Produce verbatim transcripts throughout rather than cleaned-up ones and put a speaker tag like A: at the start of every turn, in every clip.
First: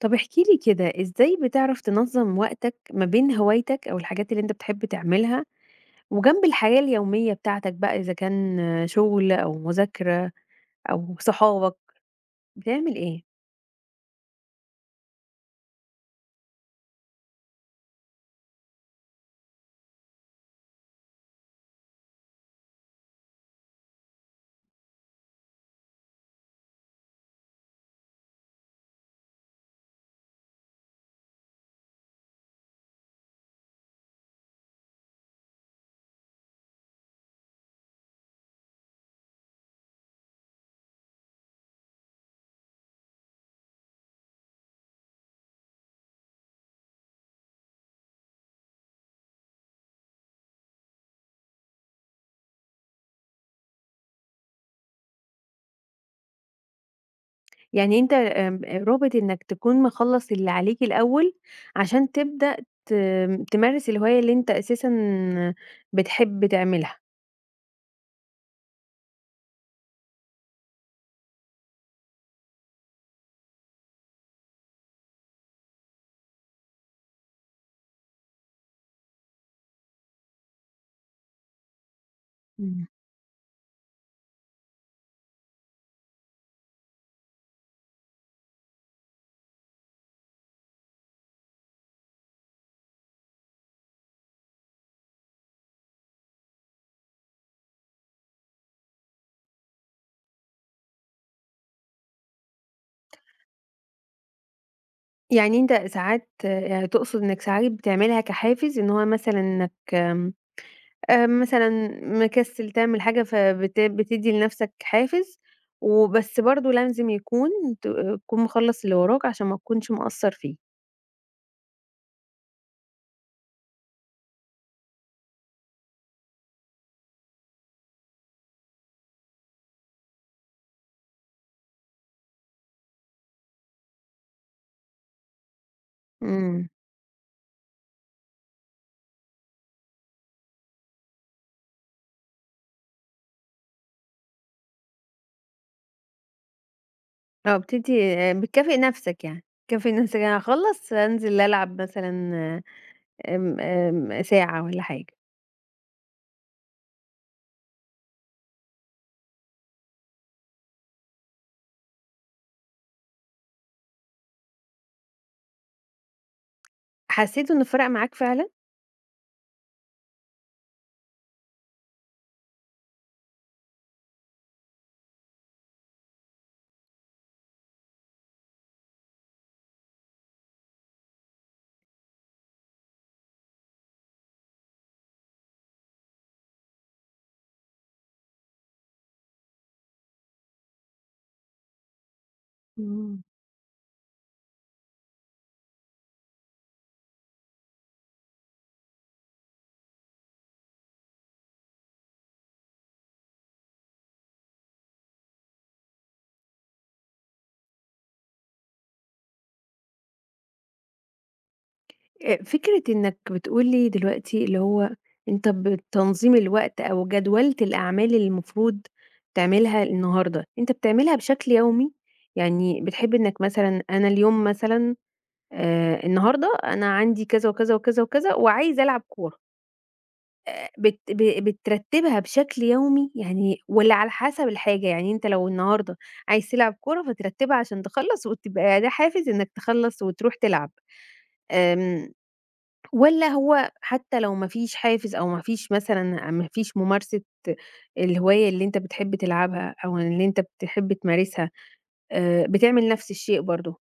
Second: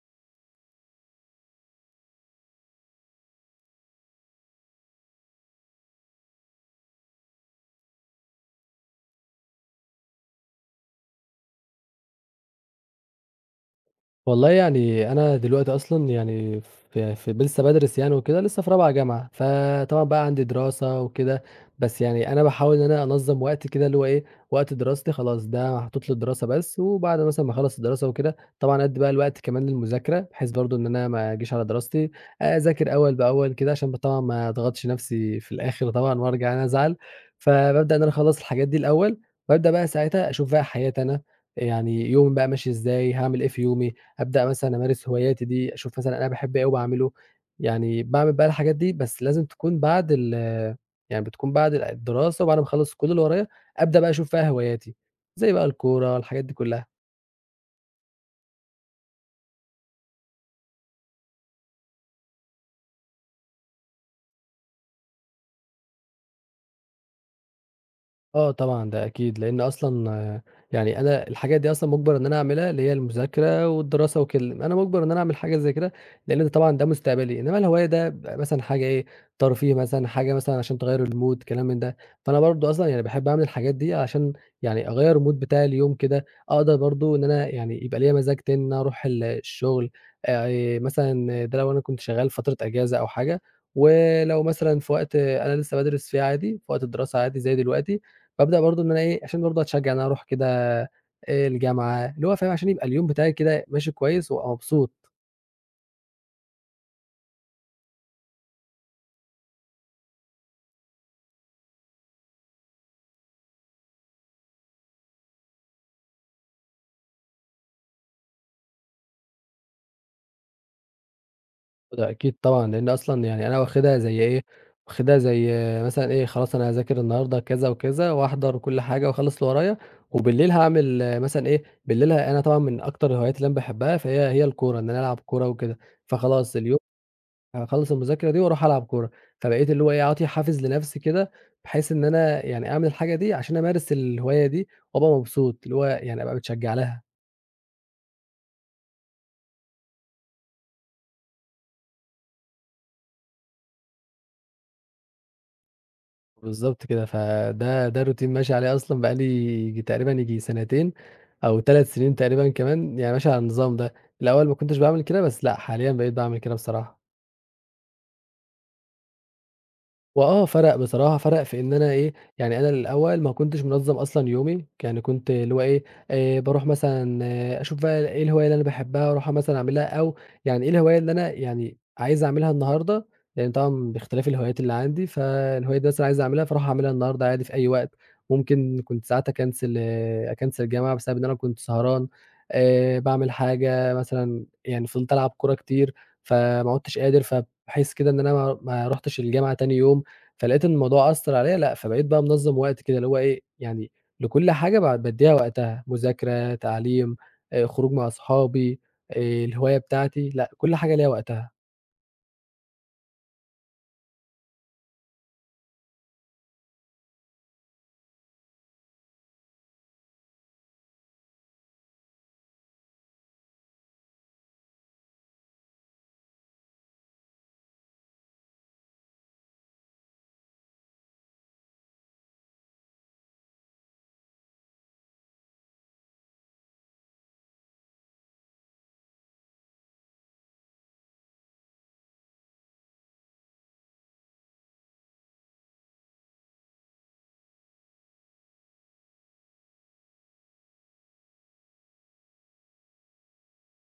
A: طب احكِ لي كده، إزاي بتعرف تنظّم وقتك ما بين هوايتك أو الحاجات اللي أنت بتحب تعملها، وجنب الحياة اليومية بتاعتك بقى إذا كان شغل أو مذاكرة أو صحابك، بتعمل إيه؟
B: والله يعني أنا دلوقتي أصلًا يعني في في ب لسه بادرس يعني وكده، لسه في رابعة جامعة، فطبعًا بقى عندي دراسة وكده، بس يعني أنا باحاول إن أنا أنظّم وقتي كده اللي هو إيه، وقت دراستي خلاص ده محطوط للدراسة بس، وبعد مثلًا ما أخلّص الدراسة وكده، طبعًا أدّي بقى الوقت كمان للمذاكرة، بحيث برضه إن أنا ما أجيش على دراستي، أذاكر أول بأول كده عشان ب طبعًا ما أضغطش نفسي في الآخر طبعًا وأرجع أنا أزعل، فبابدأ إن أنا أخلّص الحاجات دي الأول، وأبدأ بقى ساعتها أشوف بقى حياتي أنا، يعني يومي بقى ماشي إزاي، هاعمل إيه في يومي، أبدأ مثلًا أمارس هواياتي دي، أشوف مثلًا أنا باحب إيه وباعمله، يعني باعمل بقى الحاجات دي بس لازم تكون بعد ال يعني بتكون بعد الدراسة وبعد ما أخلّص كل اللي ورايا، أبدأ بقى أشوف فيها هواياتي، زي بقى الكورة، الحاجات دي كلّها.
A: يعني أنت آمم، رابط إنك تكون مخلّص اللي عليك الأول عشان تبدأ ت تمارس الهواية اللي أنت أساسًا بتحب تعملها.
B: آه طبعًا، ده أكيد، لإن أصلًا آه، يعني أنا الحاجات دي أصلًا مُجبَر إن أنا أعملها، اللي هي المذاكرة والدراسة وكل أنا مُجبَر إن أنا أعمل حاجة زي كده، لإن ده طبعًا ده مستقبلي، إنما الهواية ده بيبقى مثلًا حاجة إيه، ترفيه مثلًا، حاجة مثلًا عشان تغيّر المود، كلام من ده. فأنا برضه
A: إمم.
B: أصلًا يعني باحب أعمل الحاجات دي عشان يعني أغيّر المود بتاع اليوم كده، أقدر برضه إن أنا يعني يبقى ليّا مزاج تاني إن أنا أروح ال الشغل، آآ مثلًا ده لو أنا كنت شغّال فترة أجازة أو حاجة، ولو مثلًا في وقت أنا لسه بادرس فيه عادي، في وقت الدراسة عادي زي دلوقتي، بابدأ برضه إن أنا إيه، عشان برضه أتشجّع إن أنا أروح كده آآ الجامعة، اللي هو فاهم، عشان يبقى اليوم بتاعي كده ماشي كويس وأبقى مبسوط.
A: يعني أنت ساعات يعني تقصد إنك ساعات بتعملها كحافز إن هو مثلًا إنك آآ مثلًا مكسّل تعمل حاجة فبت بتدّي لنَفْسك حافز، وبس برضه لازم يكون ت تكون مخلّص اللي وراك عشان ما تكونش مقصّر فيه.
B: ده أكيد طبعًا، لإن أصلًا يعني أنا واخدها زي إيه، واخدها زي مثلًا إيه، خلاص أنا هاذاكر النهارده كذا وكذا وأحضر كل حاجة وأخلّص اللي ورايا، وبالليل هاعمل مثلًا إيه، بالليل أنا طبعًا من أكتر الهوايات اللي أنا باحبها فهي هي الكورة، إن أنا ألعب كورة وكده، فخلاص
A: إمم.
B: اليوم هاخلّص المذاكرة دي وأروح ألعب كورة، فبقيت اللي هو إيه، أعطي حافز لنفسي كده، بحيث إن أنا يعني أعمل الحاجة دي عشان أمارس الهواية دي وأبقى مبسوط، اللي هو يعني أبقى متشجّع لها.
A: آه، بتدّي آه، بتكافئ نَفْسك يعني، تكافئ نَفْسك أنا هاخلّص أنزل ألعب مثلًا آمم، آمم، ساعة والّا حاجة.
B: بالضبط كده، فده ده روتين ماشي عليه أصلًا بقى لي ييجي تقريبًا ييجي سنتين أو تلات سنين تقريبًا كمان، يعني ماشي على النظام ده. الأول ما كنتش باعمل كده، بس لأ، حاليًا بقيت باعمل كده بصراحة.
A: حسّيت إنه فرَق معاك فعلًا؟
B: وآه فرَق بصراحة، فرَق في إن أنا إيه، يعني أنا الأول ما كنتش منظّم أصلًا يومي، يعني كنت اللي هو إيه، آآ باروح مثلًا آه، أشوف بقى إيه الهواية اللي أنا باحبها وأروح مثلًا أعملها، أو يعني إيه الهواية اللي أنا يعني عايز أعملها النهارده، لإن طبعًا باختلاف الهوايات اللي عندي، فالهواية دي مثلًا عايز أعملها، فاروح أعملها النهارده عادي في أي وقت، ممكن كنت ساعات أكنسل آه، أكنسل الجامعة بسبب إن أنا كنت سهران، آآ
A: إمم.
B: باعمل حاجة مثلًا يعني فضلت ألعب كورة كتير، فما عُدتش قادر، فباحس كده إن أنا ما ما رُحتش الجامعة تاني يوم. فلقيت إن الموضوع أثّر عليَّ لأ، فبقيت بقى منظّم وقت كده، اللي هو إيه، يعني لكل حاجة ب بادّيها وقتها، مذاكرة، تعليم، آآ، خروج مع أصحابي، آآ، الهواية بتاعتي، لأ، كل حاجة ليها وقتها.
A: آآ فكرة إنك بتقول لي دلوقتي اللي هو أنت بتنظيم الوقت أو جدولت الأعمال اللي المفروض تعملها النهارده، أنت بتعملها بشكل يومي؟ يعني بتحب إنك مثلًا أنا اليوم مثلًا آآ النهارده أنا عندي كذا، وكذا، وكذا، وكذا، وعايزة ألعب كورة، آآ بت ب بترتبها بشكل يومي يعني والّا على حسب الحاجة؟ يعني أنت لو النهارده عايز تلعب كورة فترتبها عشان تخلّص وتبقى ده حافز إنك تخلّص وتروح تلعب. آمم والّا هو حتى لو ما فيش حافز أو ما فيش مثلًا ما فيش ممارسة الهواية اللي أنت بتحب تلعبها أو اللي أنت بتحب تمارسها، آآ بتعمل نفس الشيء برضه،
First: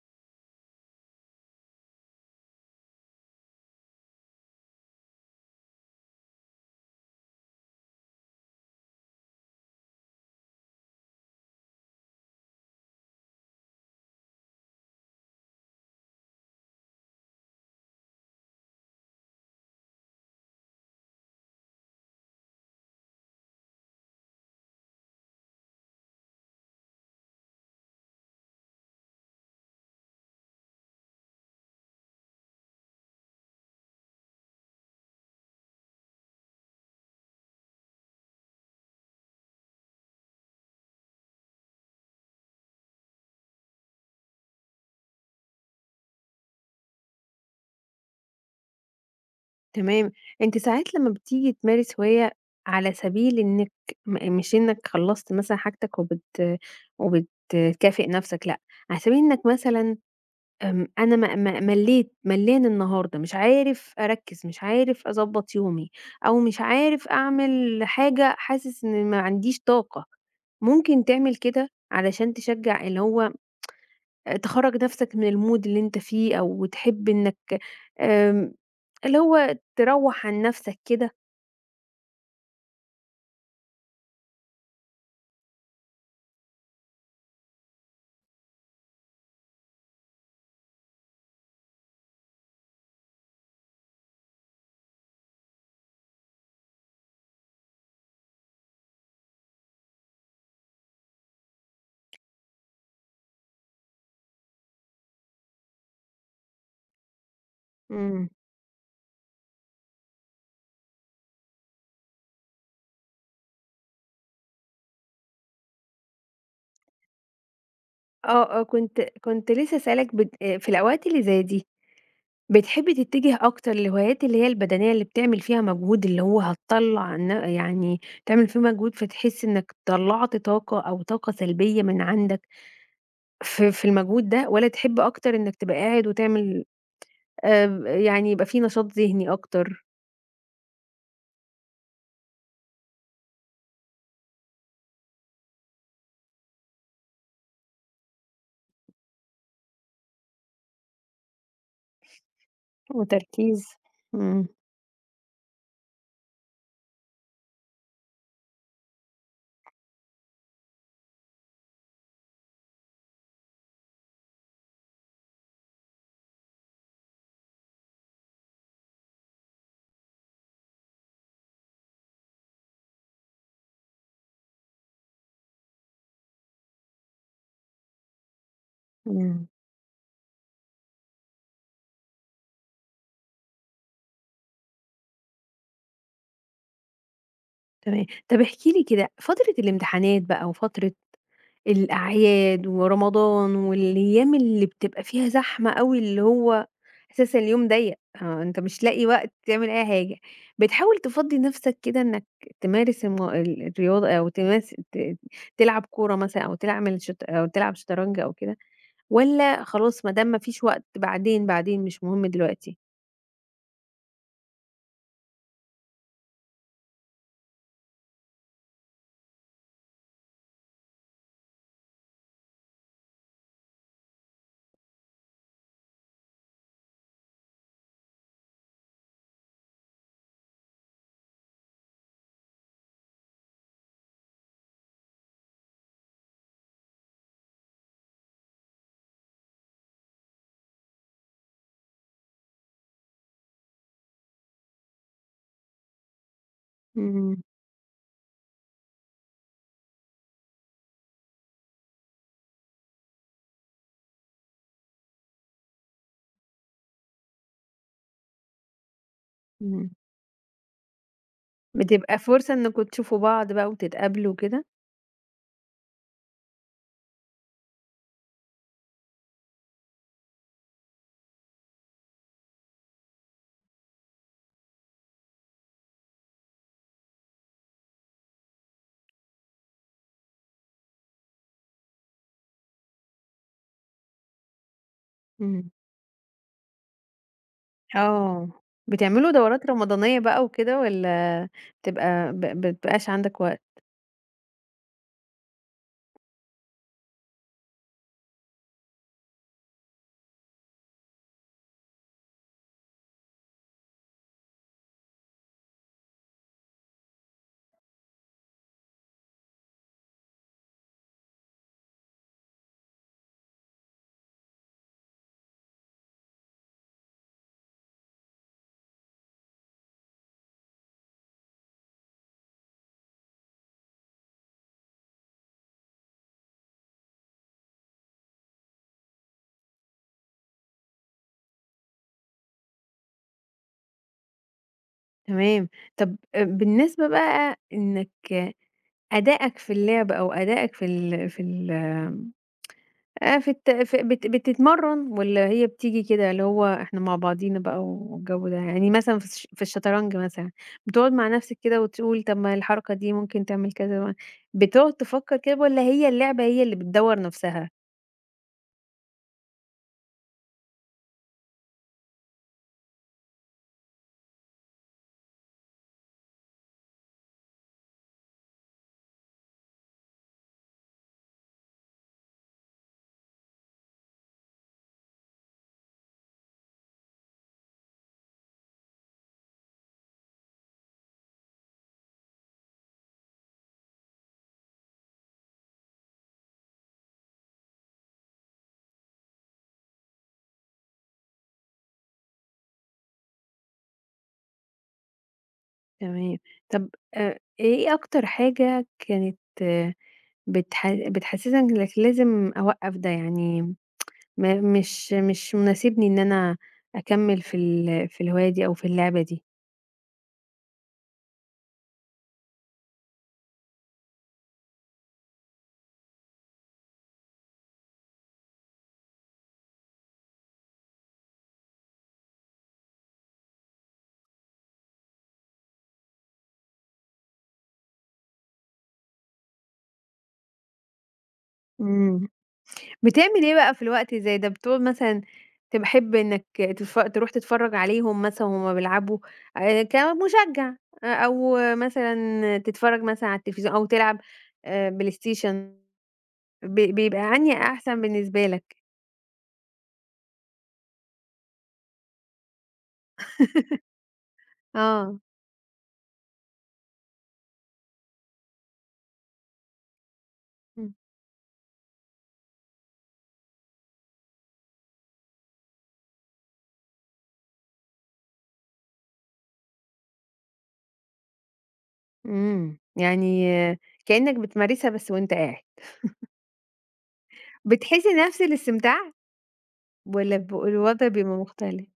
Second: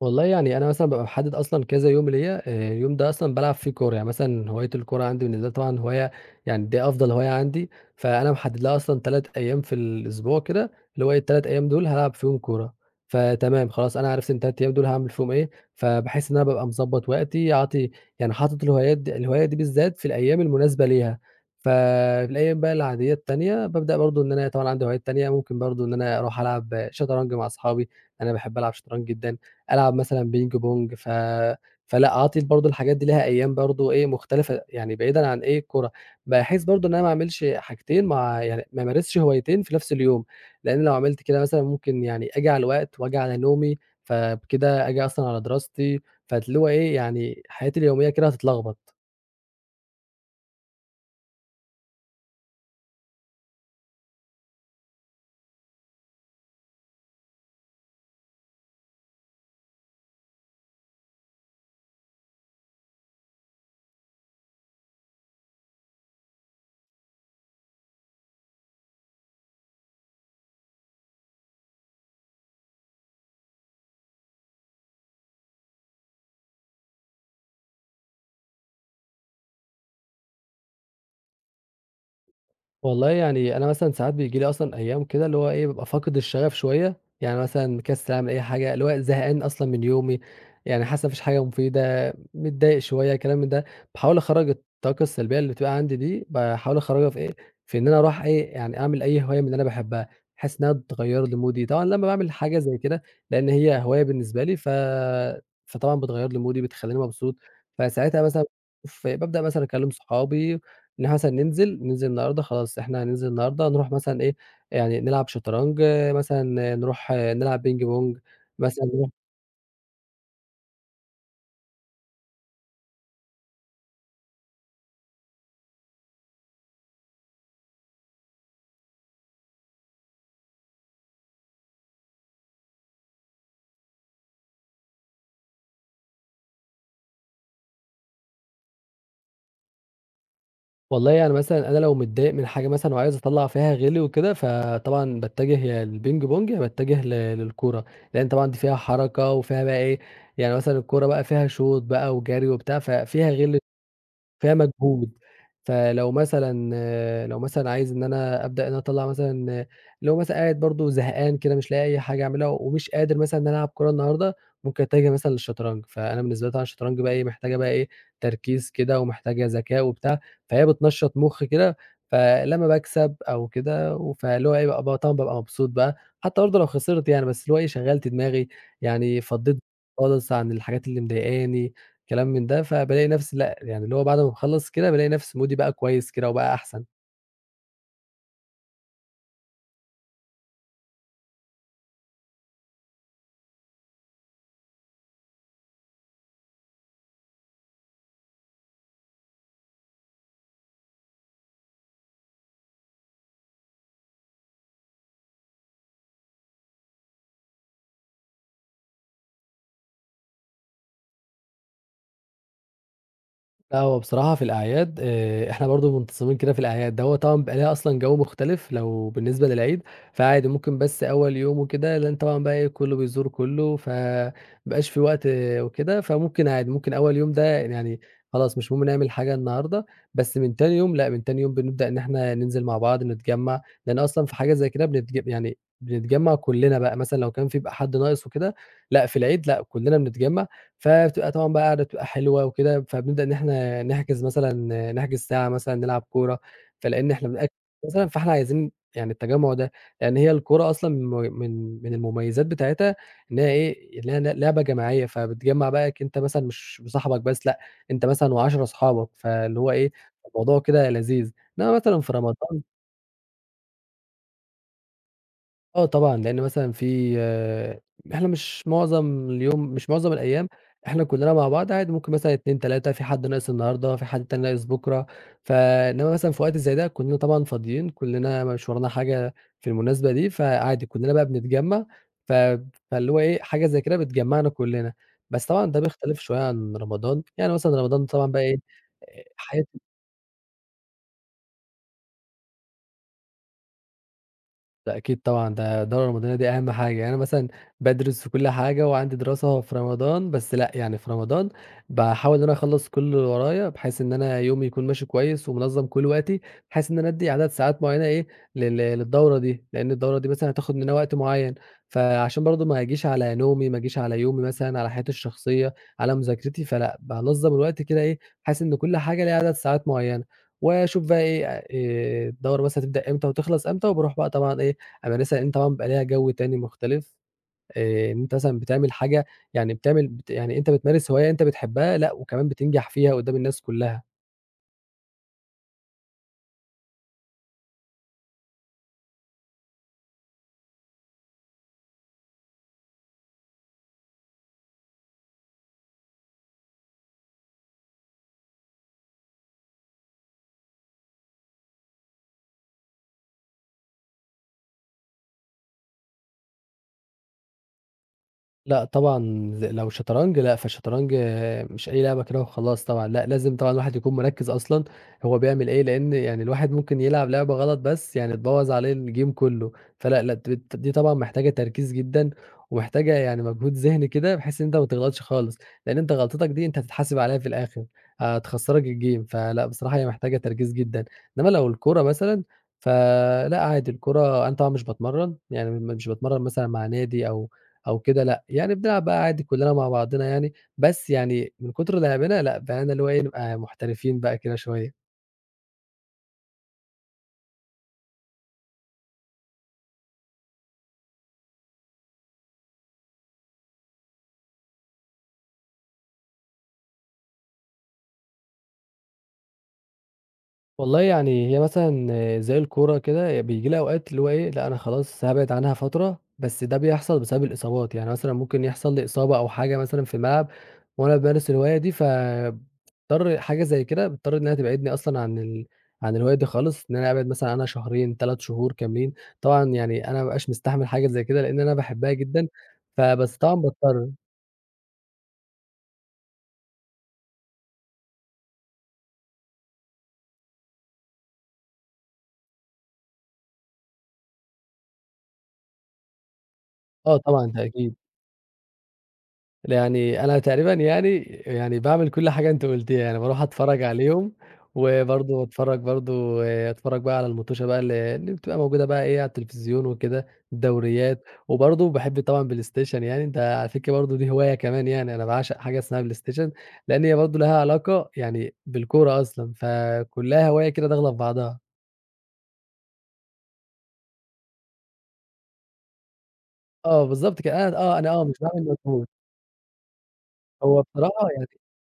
B: والله يعني أنا مثلًا بابقى محدد أصلًا كذا يوم ليّا، آآ اليوم ده أصلًا بالعب فيه كورة، يعني مثلًا هواية الكورة عندي بالنسبة لي طبعًا هواية يعني دي أفضل هواية عندي، فأنا محدد لها أصلًا تلاتة أيام في الأسبوع كده، اللي هو إيه التلات أيام دول هالعب فيهم كورة، فتمام خلاص أنا عرفت إن التلات أيام دول هاعمل فيهم إيه، فباحس إن أنا بابقى مضبط وقتي عاطي يعني حاطط الهوايات دي الهواية دي بالذات في الأيام المناسبة ليها، ففي الأيام بقى العادية التانية بابدأ برضه إن أنا طبعًا عندي هوايات تانية، ممكن برضه إن أنا أروح ألعب شطرنج مع أصحابي، أنا باحب ألعب شطرنج جدًا. ألعب مثلًا بينج بونج، ف فلأ أعطي برضه الحاجات دي ليها أيام برضه إيه مختلفة، يعني بعيدًا عن إيه الكورة، باحس برضه إن أنا ما أعملش حاجتين مع يعني ما أمارسش هوايتين في نفس اليوم، لإن لو عملت كده مثلًا ممكن يعني آجي على الوقت وآجي على نومي، فبكده آجي أصلًا على دراستي، فاللي هو إيه يعني حياتي اليومية كده هتتلخبط.
A: تمام؟ أنت ساعات لمّا بتيجي تمارس هواية على سبيل إنِّك م مش إنّك خلّصت مثلًا حاجتك وبت وبتكافئ نفسك لأ، على سبيل إنّك مثلًا آمم، أنا م م ملّيت، ملّان النهارده، مش عارف أركّز، مش عارف أضبّط يومي، أو مش عارف أعمل حاجة حاسس إن ما عنديش طاقة، ممكن تعمل كده علشان تشجّع اللي هو آآ، تخرّج نَفْسك من الmood اللي أنت فيه أو تحب إنّك آمم، اللي هو تروّح عن نَفْسك كده.
B: والله يعني أنا مثلًا ساعات بييجي لي أصلًا أيام كده اللي هو إيه، بابقى فاقد الشغف شوية، يعني مثلًا مكسل أعمل أي حاجة، اللي هو زهقان أصلًا من يومي، يعني حاسس ما فيش حاجة مفيدة، متضايق شوية كلام من ده، باحاول أخرّج الطاقة السلبية اللي بتبقى عندي دي، باحاول أخرّجها في إيه، في إن أنا أروح إيه، يعني أعمل أي هواية من اللي أنا باحبها، بحيث إنها تغيّر لي مودي، طبعًا لمّا باعمل حاجة زي كده، لإن هي هواية بالنسبة لي ف فطبعًا بتغيّر لي مودي، بتخلّيني مبسوط، فساعتها
A: إمم.
B: مثلًا ف بابدأ مثلًا أكلم صحابي إن إحنا مثلًا ننزل، ننزل النهارده خلاص إحنا هننزل النهارده نروح مثلًا إيه، يعني نلعب شطرنج، آه، مثلًا نروح آه، نلعب بينج بونج،
A: آه، آه،
B: مثلًا
A: كنت
B: نروح
A: كنت لسه هاسألك بت في الأوقات اللي زي دي بتحبي تتجه أكتر للهوايات اللي هي البدنية، اللي بتعمل فيها مجهود، اللي هو هتطلّع ن يعني تعمل فيه مجهود فتحس إنك طلّعت طاقة أو طاقة سلبية من عندك في في المجهود ده، والّا تحب أكتر إنك تبقى قاعد وتعمل آآ، يعني يبقى في نشاط ذهني أكتر
B: والله يعني مثلًا أنا لو متضايق من حاجة مثلًا وعايز أطلّع فيها غِلي وكده، فطبعًا باتجه يا للبينج بونج يا باتجه ل للكورة، لإن طبعًا دي فيها حركة وفيها بقى إيه، يعني مثلًا الكورة بقى فيها شوط بقى وجري وبتاع، ففيها غِل
A: وتركيز؟ إمم،
B: فيها مجهود، فلو مثلًا آه، لو مثلًا عايز إن أنا أبدأ إن أنا أطلّع مثلًا آه، لو مثلًا قاعد برضه زهقان كده مش لاقي أي حاجة أعملها ومش قادر مثلًا إن أنا ألعب كورة النهارده، ممكن أتجه مثلًا للشطرنج، فأنا بالنسبة لي طبعًا الشطرنج بقى إيه، محتاجة بقى إيه، تركيز كده ومحتاجة ذكاء وبتاع، فهي بتنشّط مُخ كده، فلمّا باكسب أو كده و فاللي هو إيه بقى ب طبعًا بابقى مبسوط بقى، حتى برضه لو خسرت يعني، بس اللي هو إيه شغّلت دماغي، يعني
A: إمم،
B: فضّيت خالص عن الحاجات اللي مضايقاني. كلام من ده، فبالاقي نفسي لأ، يعني اللي هو بعد ما باخلّص كده بالاقي نفسي مودي بقى كويس كده وبقى أحسن.
A: تمام. طب احكِ لي كده فترة الامتحانات بقى وفترة الأعياد ورمضان والأيام اللي بتبقى فيها زحمة أوي، اللي هو أساسًا اليوم ضيّق، آه، أنت مش لاقي وقت تعمل أي حاجة، بتحاول تفضّي نَفْسك كده إنّك تمارس الم ال الرياضة أو تماس ت تلعب كورة مثلًا أو تعمل شط أو تلعب شطرنج أو كده والّا خلاص ما دام ما فيش وقت بعدين، بعدين مش مهم دلوقتي؟
B: لأ، هو بصراحة في الأعياد آآ، إحنا برضه منتظمين كده في الأعياد، ده هو طبعًا بيبقى ليها أصلًا جو مختلف لو بالنسبة للعيد، فعادي ممكن بس أول يوم وكده لإن طبعًا بقى إيه كله بيزور كله، ف ما بيبقاش في وقت آه، وكده، فممكن عادي ممكن أول يوم ده يعني خلاص مش مهم نعمل حاجة النهارده، بس من تاني يوم لأ، من تاني يوم بنبدأ إن إحنا ننزل مع بعض نتجمّع، لإن أصلًا في حاجة زي كده بنتج يعني بنتجمّع كلنا بقى مثلًا لو كان في بقى حد ناقص وكده، لأ، في العيد لأ، كلنا بنتجمّع فبتبقى طبعًا بقى قاعدة بتبقى حلوة وكده، فبنبدأ إن إحنا نحجز مثلًا نحجز ساعة مثلًا نلعب كورة، فلإن إحنا
A: إمم،
B: بنأجل مثلًا فإحنا عايزين يعني التجمُّع ده، لإن هي الكورة أصلًا من مم من من المميزات بتاعتها إن هي إيه، إن هي ل لعبة جماعية، فبتجمّع بقى ك أنت مثلًا مش بصاحبك بس لأ، أنت مثلًا وعشرة أصحابك، فاللي هو
A: إمم.
B: إيه، الموضوع كده لذيذ. إنّما مثلًا في
A: بتبقى فرصة
B: رمضان
A: إنّكم تشوفوا بعض بقى وتتقابلوا وكده؟
B: آه طبعًا، لإن مثلًا في آه، إحنا مش معظم اليوم مش معظم الأيام إحنا كُلّنا مع بعض عادي، ممكن مثلًا اتنين، تلاتة في حد ناقص النهارده، في حد تاني ناقص بُكرة، فإنّما مثلًا في وقت زي ده كُلّنا طبعًا فاضيين، كُلّنا مش ورانا حاجة في المناسبة دي، فعادي كُلّنا بقى بنتجمّع، ف فاللي هو إيه، حاجة زي كده بتجمّعنا كُلّنا، بس طبعًا
A: إمم.
B: ده بيختلف شوية عن رمضان، يعني مثلًا رمضان طبعًا بقى
A: آه،
B: إيه،
A: بتعملوا
B: حياة
A: دورات رمضانية بقى وكده والّا بتبقى ب ب بيبقاش عندك وقت؟
B: لأ أكيد طبعًا، ده الدورة الرمضانية دي أهم حاجة، يعني أنا مثلًا بادرس وكل حاجة وعندي دراسة في رمضان، بس لأ يعني في رمضان باحاول إن أنا أخلّص كل اللي ورايا، بحيث إن أنا يومي يكون ماشي كويس ومنظّم كل وقتي، بحيث إن أنا أدّي عدد ساعات معيّنة إيه لل للدورة دي، لإن الدورة دي مثلًا هتاخد مننا وقت معيّن، فعشان برضه ما أجيش على نومي، ما أجيش على يومي مثلًا، على حياتي الشخصية، على مذاكرتي، فلأ بانظّم الوقت كده إيه، بحيث إن كل حاجة ليها عدد ساعات معيّنة، وأشوف بقى إيه آآ الدورة مثلًا هتبدأ إمتى وتخلص إمتى، وباروح بقى طبعًا إيه المدرسة لإن طبعًا بيبقى ليها جو تاني مختلف، آآ، إن أنت مثلًا بتعمل حاجة يعني بتعمل بت يعني أنت بتمارس هواية أنت بتحبها لأ، وكمان بتنجح فيها قدّام الناس كلّها.
A: تمام، طب آآ، بالنسبة بقى إنك أدائك في اللعب أو أدائك في ال في ال آآ، في الت في بت بتتمرن والّا هي بتيجي كده اللي هو إحنا مع بعضينا بقى والجو ده؟ يعني مثلًا في الش في الشطرنج مثلًا، بتقعد مع نفسك كده وتقول طب ما الحركة دي ممكن تعمل كذا، بتقعد تفكر كده والّا هي اللعبة هي اللي بتدوّر نفسها؟
B: لأ طبعًا ز لو شطرنج لأ، فالشطرنج آه، مش أي لعبة كده وخلاص طبعًا، لأ لازم طبعًا الواحد يكون مركّز أصلًا هو بيعمل إيه، لإن يعني الواحد ممكن يلعب لعبة غلط بس يعني تبوّظ عليه الgame كُلّه، فلأ، لأ د ت دي طبعًا محتاجة تركيز جدًا، ومحتاجة يعني مجهود ذهني كده بحيث إن أنت ما تغلطش خالص، لإن أنت غلطتك دي أنت هتتحاسب عليها في الآخر، هتخسّرك الgame فلأ بصراحة هي محتاجة تركيز جدًا، إنّما لو الكورة مثلًا فلأ عادي الكورة أنا طبعًا مش باتمرّن، يعني م مش باتمرّن مثلًا مع نادي أو أو كده لأ، يعني بنلعب بقى عادي كلّنا مع بعضنا يعني، بس يعني من كتر لعبنا لأ، بقينا اللي هو إيه، نبقى محترفين بقى كده شوية.
A: تمام. طب آآ إيه أكتر حاجة كانت آه، بتح بتحسسك إنك لازم أوقّف ده، يعني ما مش مش مناسبني إن أنا أكمّل في ال في الهواية دي أو في اللعبة دي؟
B: والله يعني هي مثلًا زي الكورة كده بييجي لي أوقات اللي هو إيه، لأ أنا خلاص هابعد عنها فترة، بس ده بيحصل بسبب الإصابات، يعني مثلًا ممكن يحصل لي إصابة أو حاجة مثلًا في الملعب وأنا بامارس الهواية دي ف بتضطر حاجة زي كده بتضطر إنها تبعدني أصلًا عن ال عن الهواية دي خالص، إن أنا أبعد مثلًا عنها شهرين، تلاتة شهور كاملين، طبعًا يعني أنا ما بابقاش مستحمل حاجة زي كده لإن أنا باحبها
A: إمم.
B: جدًا، فبس
A: بتعمل إيه
B: طبعًا
A: بقى في
B: باضطر.
A: الوقت زي ده؟ بتقعد مثلًا تحب إنك تتف تروح تتفرّج عليهم مثلًا وهُم بيلعبوا آآ كمشجّع أ أو مثلًا تتفرّج مثلًا على التلفزيون أو تلعب آآ بلاي ستيشن، ب
B: آه
A: بيبقى
B: طبعًا،
A: أنهي
B: ده أكيد.
A: أحسن بالنسبة لك؟
B: يعني أنا تقريبًا يعني يعني باعمل كل حاجة أنتِ قُلتيها، يعني باروح أتفرّج عليهم،
A: آه.
B: وبرضه باتفرّج برضه أتفرّج بقى على المُطوشة بقى ال اللي بتبقى موجودة بقى إيه على التلفزيون وكده،
A: إمم.
B: الدوريات، وبرضه باحب طبعًا PlayStation يعني ده على فكرة برضه دي هواية كمان يعني، أنا باعشق حاجة اسمها PlayStation لإن هي برضه لها علاقة يعني بالكورة أصلًا، فكُلّها هواية كده داخلة في بعضها.
A: إمم. يعني كإنّك بتمارسها بس وأنت قاعد.
B: آه بالضبط كده، أنا آه،
A: بتحسّي
B: أنا آه مش
A: نَفْس
B: باعمل مجهود،
A: الاستمتاع والّا ب
B: هو
A: الوضع
B: بصراحة
A: بيبقى
B: يعني
A: مختلف؟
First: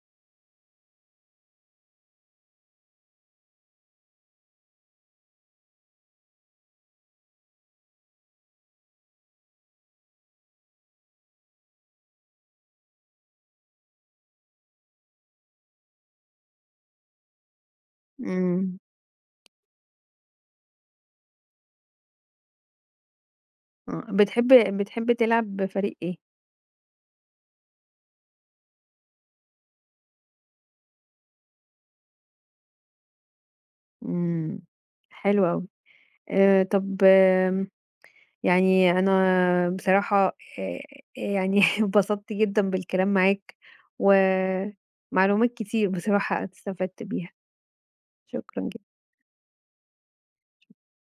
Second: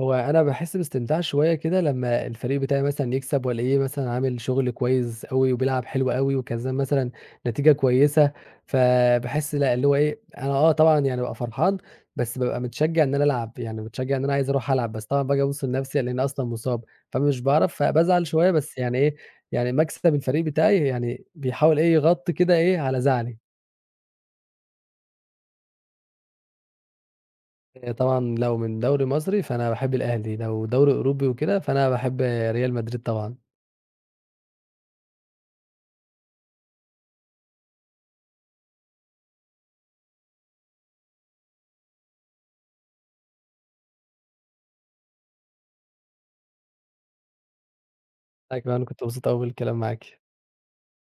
B: هو أنا باحس باستمتاع شوية كده لمّا الفريق بتاعي مثلًا يكسب وألاقيه مثلًا عامل شغل كويس أوي وبيلعب حلو أوي وكسبان مثلًا نتيجة كويسة، فباحس لأ، اللي هو إيه، أنا آه طبعًا يعني بابقى فرحان، بس بابقى متشجّع إن أنا ألعب، يعني متشجّع إن أنا عايز أروح ألعب، بس طبعًا باجي أبُص لنفسي ألاقيني أصلًا مُصاب، فمش باعرف فبازعل شوية،
A: إمم.
B: بس يعني إيه، يعني مكسب الفريق بتاعي يعني بيحاول إيه، يغطّي كده إيه، على زعلي.
A: آه. بتحب بتحب تلعب بفريق إيه؟
B: آآ طبعًا لو من دوري مصري فأنا باحب الأهلي، لو دوري أوروبي وكده فأنا باحب ريال مدريد طبعًا.
A: إمم. حلو أوي. آآ طب آمم يعني أنا بصراحة آآ يعني اتبسطت جدًا بالكلام معاك، ومعلومات كتير بصراحة استفدت بيها.
B: أنا
A: شكرًا
B: كمان كنت مبسوط أوي بالكلام معاكِ.